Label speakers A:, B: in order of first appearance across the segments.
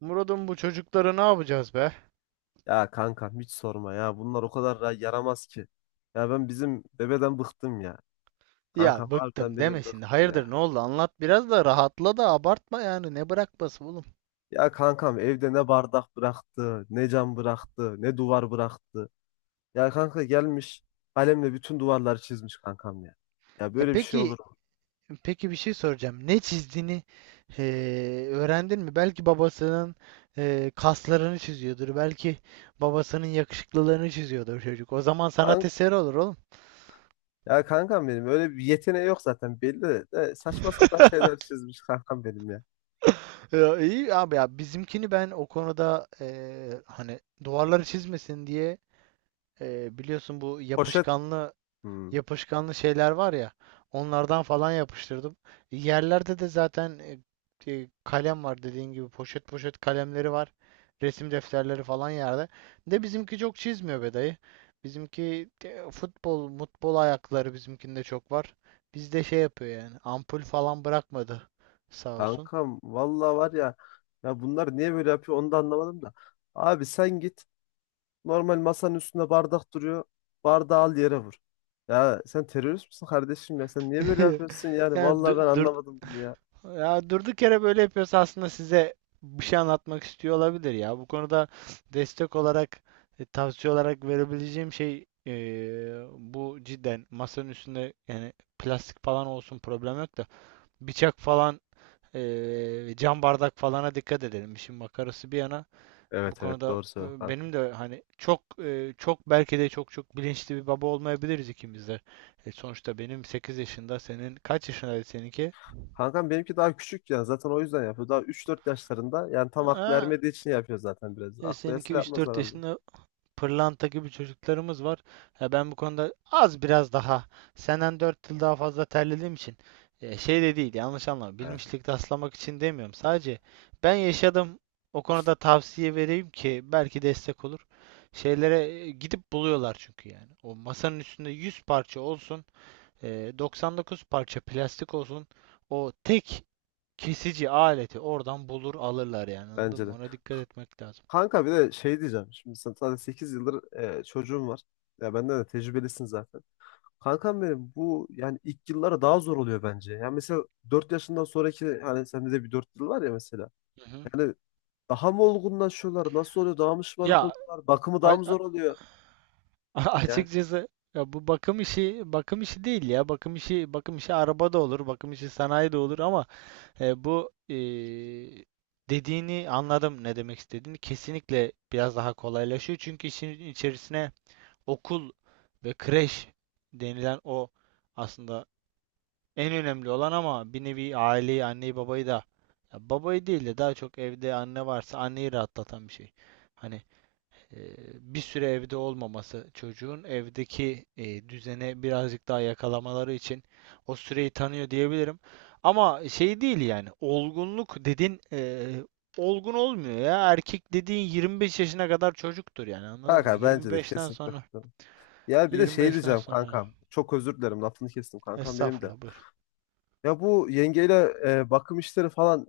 A: Murat'ım bu çocuklara ne yapacağız be?
B: Ya kanka hiç sorma ya. Bunlar o kadar yaramaz ki. Ya ben bizim bebeden bıktım ya. Kankam
A: Ya
B: harbiden
A: bıktım deme
B: beni
A: şimdi.
B: bıktı
A: Hayırdır,
B: ya.
A: ne oldu? Anlat biraz da rahatla da abartma yani. Ne bırakması oğlum?
B: Ya kankam evde ne bardak bıraktı, ne cam bıraktı, ne duvar bıraktı. Ya kanka gelmiş kalemle bütün duvarları çizmiş kankam ya. Ya
A: E
B: böyle bir şey
A: peki
B: olur mu?
A: peki, bir şey soracağım. Ne çizdiğini e, öğrendin mi? Belki babasının kaslarını çiziyordur. Belki babasının yakışıklılığını çiziyordur çocuk. O zaman sanat
B: Kank-
A: eseri olur oğlum.
B: Ya kankam benim öyle bir yeteneği yok zaten belli de saçma sapan şeyler çizmiş kankam benim ya.
A: Ya iyi abi, ya bizimkini ben o konuda, hani duvarları çizmesin diye biliyorsun, bu
B: Poşet.
A: yapışkanlı
B: Hmm.
A: yapışkanlı şeyler var ya, onlardan falan yapıştırdım. Yerlerde de zaten, kalem var, dediğin gibi poşet poşet kalemleri var. Resim defterleri falan yerde. De bizimki çok çizmiyor be dayı. Bizimki futbol, mutbol ayakları bizimkinde çok var. Bizde şey yapıyor yani, ampul falan bırakmadı sağ olsun.
B: Kankam valla var ya. Ya bunlar niye böyle yapıyor onu da anlamadım da. Abi sen git. Normal masanın üstünde bardak duruyor. Bardağı al yere vur. Ya sen terörist misin kardeşim ya? Sen niye böyle yapıyorsun yani?
A: Yani,
B: Vallahi ben
A: dur.
B: anlamadım bunu ya.
A: Ya durduk yere böyle yapıyorsa aslında size bir şey anlatmak istiyor olabilir ya. Bu konuda destek olarak, tavsiye olarak verebileceğim şey, bu cidden masanın üstünde yani plastik falan olsun, problem yok, da bıçak falan, cam bardak falana dikkat edelim. İşin makarası bir yana, bu
B: Evet evet,
A: konuda
B: doğru söylüyorsun kanka.
A: benim de hani çok, çok belki de çok çok bilinçli bir baba olmayabiliriz ikimiz de. Sonuçta benim 8 yaşında, senin kaç yaşındaydı seninki?
B: Kankam benimki daha küçük ya. Zaten o yüzden yapıyor. Daha üç dört yaşlarında. Yani tam aklı ermediği için yapıyor zaten biraz. Aklı
A: Seninki
B: erse
A: üç
B: yapmaz
A: dört
B: herhalde.
A: yaşında, pırlanta gibi çocuklarımız var. Ya ben bu konuda az biraz daha senden 4 yıl daha fazla terlediğim için, şey de değil, yanlış anlama.
B: Evet,
A: Bilmişlik taslamak için demiyorum. Sadece ben yaşadım. O konuda tavsiye vereyim ki belki destek olur. Şeylere gidip buluyorlar çünkü yani. O masanın üstünde 100 parça olsun, 99 parça plastik olsun. O tek kesici aleti oradan bulur alırlar yani. Anladın
B: bence
A: mı?
B: de.
A: Ona dikkat etmek lazım.
B: Kanka bir de şey diyeceğim. Şimdi sen zaten 8 yıldır çocuğun var. Ya benden de tecrübelisin zaten. Kankam benim bu yani ilk yıllara daha zor oluyor bence. Yani mesela 4 yaşından sonraki hani sende de bir 4 yıl var ya mesela.
A: Hı hı.
B: Yani daha mı olgunlaşıyorlar? Nasıl oluyor? Daha mı şımarık
A: Ya
B: oluyorlar? Bakımı daha
A: A-
B: mı
A: a-
B: zor oluyor? Yani
A: açıkçası, ya bu bakım işi bakım işi değil ya. Bakım işi bakım işi araba da olur, bakım işi sanayi de olur ama bu, dediğini anladım, ne demek istediğini. Kesinlikle biraz daha kolaylaşıyor. Çünkü işin içerisine okul ve kreş denilen o aslında en önemli olan ama bir nevi aileyi, anneyi, babayı da, ya babayı değil de daha çok evde anne varsa anneyi rahatlatan bir şey. Hani e, bir süre evde olmaması, çocuğun evdeki düzene birazcık daha yakalamaları için o süreyi tanıyor diyebilirim. Ama şey değil yani, olgunluk dedin, olgun olmuyor ya. Erkek dediğin 25 yaşına kadar çocuktur yani, anladın mı?
B: kanka bence de
A: 25'ten
B: kesinlikle
A: sonra
B: katılıyorum. Ya bir de şey
A: 25'ten
B: diyeceğim
A: sonra
B: kankam. Çok özür dilerim lafını kestim kankam benim de.
A: estağfurullah, buyur.
B: Ya bu yengeyle bakım işleri falan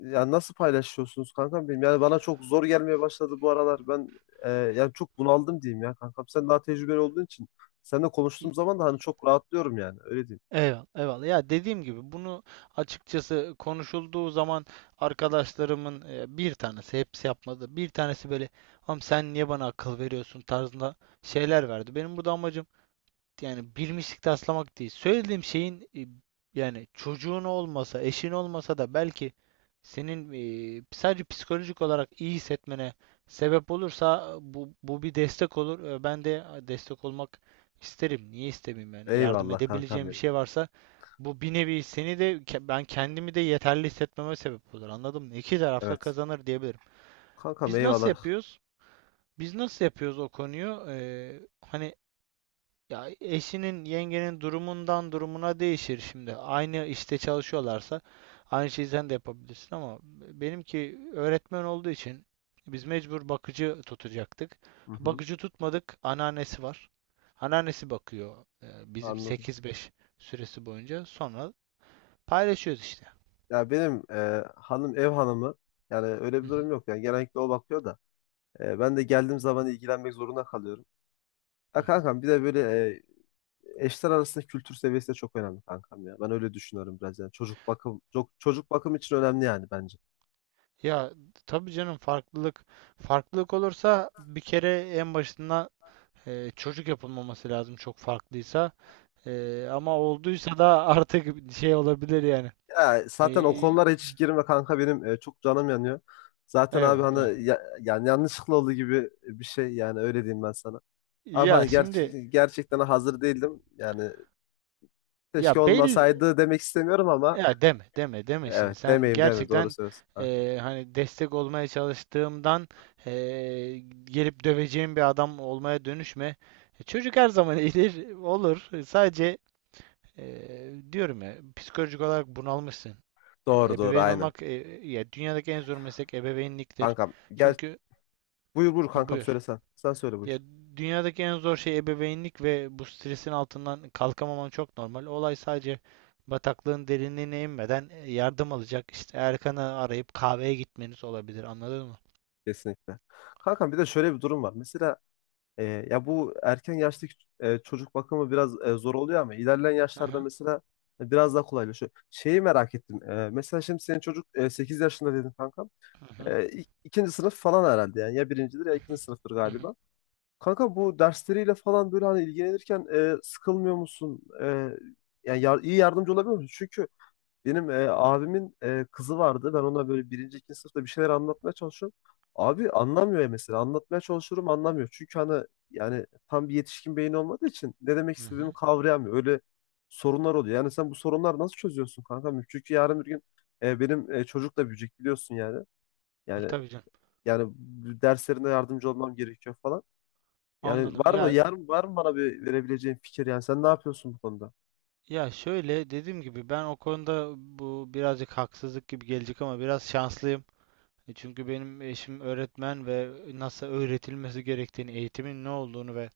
B: ya nasıl paylaşıyorsunuz kankam benim? Yani bana çok zor gelmeye başladı bu aralar. Ben yani çok bunaldım diyeyim ya kankam. Sen daha tecrübeli olduğun için seninle konuştuğum zaman da hani çok rahatlıyorum yani. Öyle diyeyim.
A: Eyvallah, eyvallah. Ya dediğim gibi bunu, açıkçası konuşulduğu zaman, arkadaşlarımın bir tanesi, hepsi yapmadı, bir tanesi böyle, "Am sen niye bana akıl veriyorsun?" tarzında şeyler verdi. Benim burada amacım yani bir mislik taslamak değil. Söylediğim şeyin, yani çocuğun olmasa, eşin olmasa da belki senin sadece psikolojik olarak iyi hissetmene sebep olursa, bu bir destek olur. Ben de destek olmak isterim. Niye istemeyeyim yani? Yardım
B: Eyvallah kankam
A: edebileceğim bir
B: benim.
A: şey varsa, bu bir nevi seni de, ben kendimi de yeterli hissetmeme sebep olur. Anladın mı? İki tarafta
B: Evet.
A: kazanır diyebilirim.
B: Kankam
A: Biz nasıl
B: eyvallah.
A: yapıyoruz? Biz nasıl yapıyoruz o konuyu? Hani ya eşinin, yengenin durumundan durumuna değişir şimdi. Aynı işte çalışıyorlarsa aynı şeyi sen de yapabilirsin ama benimki öğretmen olduğu için biz mecbur bakıcı tutacaktık.
B: Hı hı,
A: Bakıcı tutmadık, anneannesi var. Anneannesi bakıyor e, bizim
B: anladım.
A: sekiz beş süresi boyunca. Sonra paylaşıyoruz işte.
B: Ya benim hanım ev hanımı, yani öyle
A: Hı
B: bir
A: hı,
B: durum yok. Yani genellikle o bakıyor da ben de geldiğim zaman ilgilenmek zorunda kalıyorum.
A: hı
B: Ya
A: hı.
B: kankam bir de böyle e, eşler arasında kültür seviyesi de çok önemli kankam ya. Ben öyle düşünüyorum biraz yani. Çocuk bakım için önemli yani bence.
A: Ya tabii canım, farklılık olursa bir kere en başından çocuk yapılmaması lazım çok farklıysa. Ama olduysa da artık şey olabilir yani.
B: Ya zaten o
A: Ee,
B: konulara hiç girme kanka benim, çok canım yanıyor. Zaten abi
A: Eyvallah.
B: hani yani yanlışlıkla olduğu gibi bir şey, yani öyle diyeyim ben sana. Abi
A: Ya
B: hani
A: şimdi,
B: gerçekten hazır değildim. Yani
A: ya
B: keşke
A: belli,
B: olmasaydı demek istemiyorum ama
A: ya deme deme deme şimdi,
B: evet,
A: sen
B: demeyeyim, doğru
A: gerçekten,
B: söylüyorsun kanka.
A: hani destek olmaya çalıştığımdan, gelip döveceğim bir adam olmaya dönüşme. Çocuk her zaman iyidir, olur. Sadece diyorum ya, psikolojik olarak bunalmışsın.
B: Doğru doğru,
A: Ebeveyn
B: aynen.
A: olmak, ya dünyadaki en zor meslek ebeveynliktir.
B: Kankam gel,
A: Çünkü
B: buyur
A: ha,
B: kankam
A: buyur.
B: söylesen. Sen söyle, buyur.
A: Ya dünyadaki en zor şey ebeveynlik ve bu stresin altından kalkamaman çok normal. Olay sadece bataklığın derinliğine inmeden, yardım alacak. İşte Erkan'ı arayıp kahveye gitmeniz olabilir. Anladın mı?
B: Kesinlikle. Kankam bir de şöyle bir durum var. Mesela, E, ya bu erken yaştaki çocuk bakımı biraz zor oluyor ama ilerleyen
A: Hı
B: yaşlarda
A: hı
B: mesela biraz daha kolaylaşıyor. Şeyi merak ettim. Mesela şimdi senin çocuk 8 yaşında dedin kankam.
A: hı hı
B: İkinci sınıf falan herhalde yani. Ya birincidir
A: hı
B: ya
A: hı
B: ikinci sınıftır
A: hı hı.
B: galiba. Kanka bu dersleriyle falan böyle hani ilgilenirken sıkılmıyor musun? Yani iyi yardımcı olabiliyor musun? Benim abimin kızı vardı. Ben ona böyle birinci, ikinci sınıfta bir şeyler anlatmaya çalışıyorum. Abi anlamıyor ya mesela. Anlatmaya çalışıyorum, anlamıyor. Çünkü hani yani tam bir yetişkin beyni olmadığı için ne demek
A: Hı
B: istediğimi
A: hı.
B: kavrayamıyor. Öyle sorunlar oluyor. Yani sen bu sorunları nasıl çözüyorsun kanka? Çünkü yarın bir gün benim çocuk da büyüyecek biliyorsun yani. Yani
A: Tabii canım.
B: yani derslerinde yardımcı olmam gerekiyor falan. Yani
A: Anladım. Ya
B: var mı bana bir verebileceğin fikir, yani sen ne yapıyorsun bu konuda?
A: ya şöyle, dediğim gibi, ben o konuda, bu birazcık haksızlık gibi gelecek ama biraz şanslıyım. Çünkü benim eşim öğretmen ve nasıl öğretilmesi gerektiğini, eğitimin ne olduğunu ve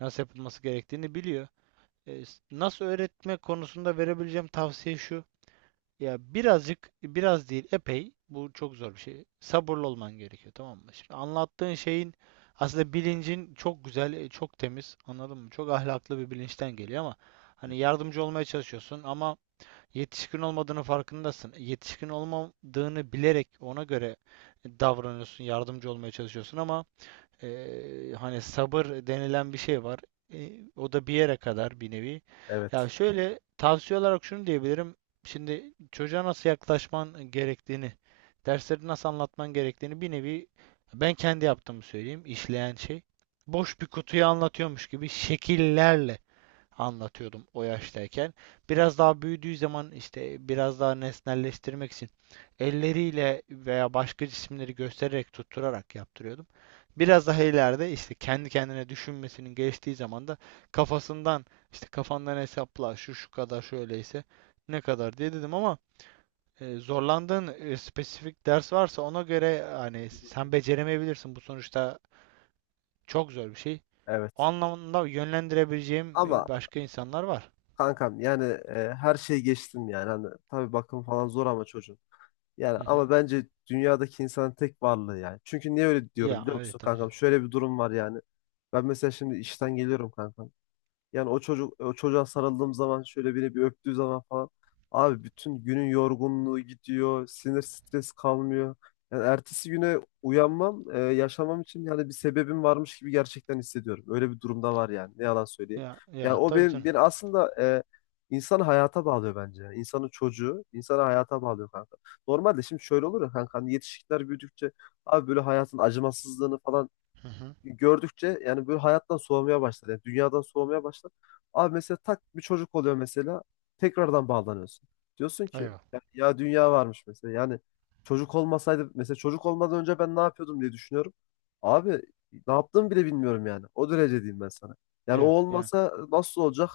A: nasıl yapılması gerektiğini biliyor. E, Nasıl öğretme konusunda verebileceğim tavsiye şu. Ya birazcık, biraz değil, epey. Bu çok zor bir şey. Sabırlı olman gerekiyor, tamam mı? Şimdi anlattığın şeyin aslında bilincin çok güzel, çok temiz, anladın mı? Çok ahlaklı bir bilinçten geliyor ama hani yardımcı olmaya çalışıyorsun ama yetişkin olmadığını farkındasın. Yetişkin olmadığını bilerek ona göre davranıyorsun, yardımcı olmaya çalışıyorsun ama hani sabır denilen bir şey var. E, O da bir yere kadar bir nevi.
B: Evet.
A: Ya şöyle tavsiye olarak şunu diyebilirim. Şimdi çocuğa nasıl yaklaşman gerektiğini, dersleri nasıl anlatman gerektiğini bir nevi ben kendi yaptığımı söyleyeyim, işleyen şey. Boş bir kutuyu anlatıyormuş gibi şekillerle anlatıyordum o yaştayken. Biraz daha büyüdüğü zaman işte biraz daha nesnelleştirmek için elleriyle veya başka cisimleri göstererek, tutturarak yaptırıyordum. Biraz daha ileride, işte kendi kendine düşünmesinin geçtiği zaman da, kafasından, işte kafandan hesapla, şu şu kadar şöyleyse ne kadar diye dedim ama zorlandığın spesifik ders varsa ona göre hani
B: Hı
A: sen
B: hı.
A: beceremeyebilirsin. Bu sonuçta çok zor bir şey. O
B: Evet.
A: anlamda yönlendirebileceğim
B: Ama
A: başka insanlar var.
B: kankam yani her şey geçtim yani. Hani, tabii bakım falan zor ama çocuğun. Yani
A: Hı hı.
B: ama bence dünyadaki insanın tek varlığı yani. Çünkü niye öyle diyorum
A: Ya
B: biliyor musun
A: evet tabii
B: kankam?
A: canım.
B: Şöyle bir durum var yani. Ben mesela şimdi işten geliyorum kankam. Yani o çocuğa sarıldığım zaman, şöyle bir öptüğü zaman falan, abi bütün günün yorgunluğu gidiyor. Sinir stres kalmıyor. Yani ertesi güne uyanmam, yaşamam için yani bir sebebim varmış gibi gerçekten hissediyorum. Öyle bir durumda var yani. Ne yalan söyleyeyim.
A: Ya
B: Yani
A: ya
B: o
A: tabii
B: benim,
A: canım.
B: beni aslında e, insanı hayata bağlıyor bence. Yani İnsanın çocuğu insanı hayata bağlıyor kanka. Normalde şimdi şöyle olur ya kanka, hani yetişkinler büyüdükçe, abi böyle hayatın acımasızlığını falan
A: Hı hı.
B: gördükçe yani böyle hayattan soğumaya başlar. Yani dünyadan soğumaya başlar. Abi mesela tak bir çocuk oluyor mesela, tekrardan bağlanıyorsun. Diyorsun ki
A: Eyvallah.
B: ya, ya dünya varmış mesela. Yani çocuk olmasaydı, mesela çocuk olmadan önce ben ne yapıyordum diye düşünüyorum. Abi ne yaptığımı bile bilmiyorum yani. O derece diyeyim ben sana. Yani o
A: Yani yani.
B: olmasa nasıl olacak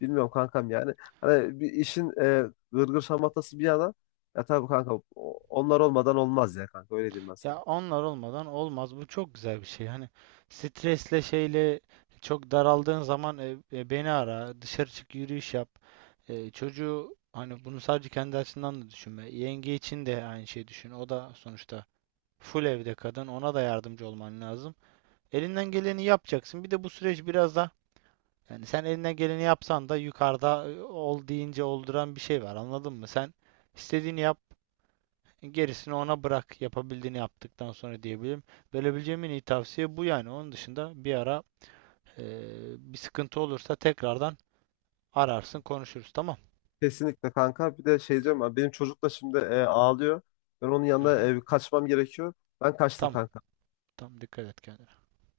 B: bilmiyorum kankam yani. Hani bir işin gırgır şamatası bir yana, ya tabii kanka onlar olmadan olmaz ya kanka, öyle diyeyim ben sana.
A: Ya onlar olmadan olmaz. Bu çok güzel bir şey. Hani stresle şeyle çok daraldığın zaman, beni ara, dışarı çık, yürüyüş yap. Çocuğu, hani bunu sadece kendi açısından da düşünme. Yenge için de aynı şeyi düşün. O da sonuçta full evde kadın. Ona da yardımcı olman lazım. Elinden geleni yapacaksın. Bir de bu süreç biraz da. Yani sen elinden geleni yapsan da, yukarıda ol deyince olduran bir şey var. Anladın mı? Sen istediğini yap, gerisini ona bırak. Yapabildiğini yaptıktan sonra diyebilirim. Verebileceğim en iyi tavsiye bu yani. Onun dışında bir ara e, bir sıkıntı olursa tekrardan ararsın, konuşuruz. Tamam.
B: Kesinlikle kanka. Bir de şey diyorum, benim çocuk da şimdi ağlıyor. Ben onun
A: Hı
B: yanına
A: hı.
B: kaçmam gerekiyor. Ben kaçtım
A: Tamam.
B: kanka.
A: Tamam. Dikkat et kendine.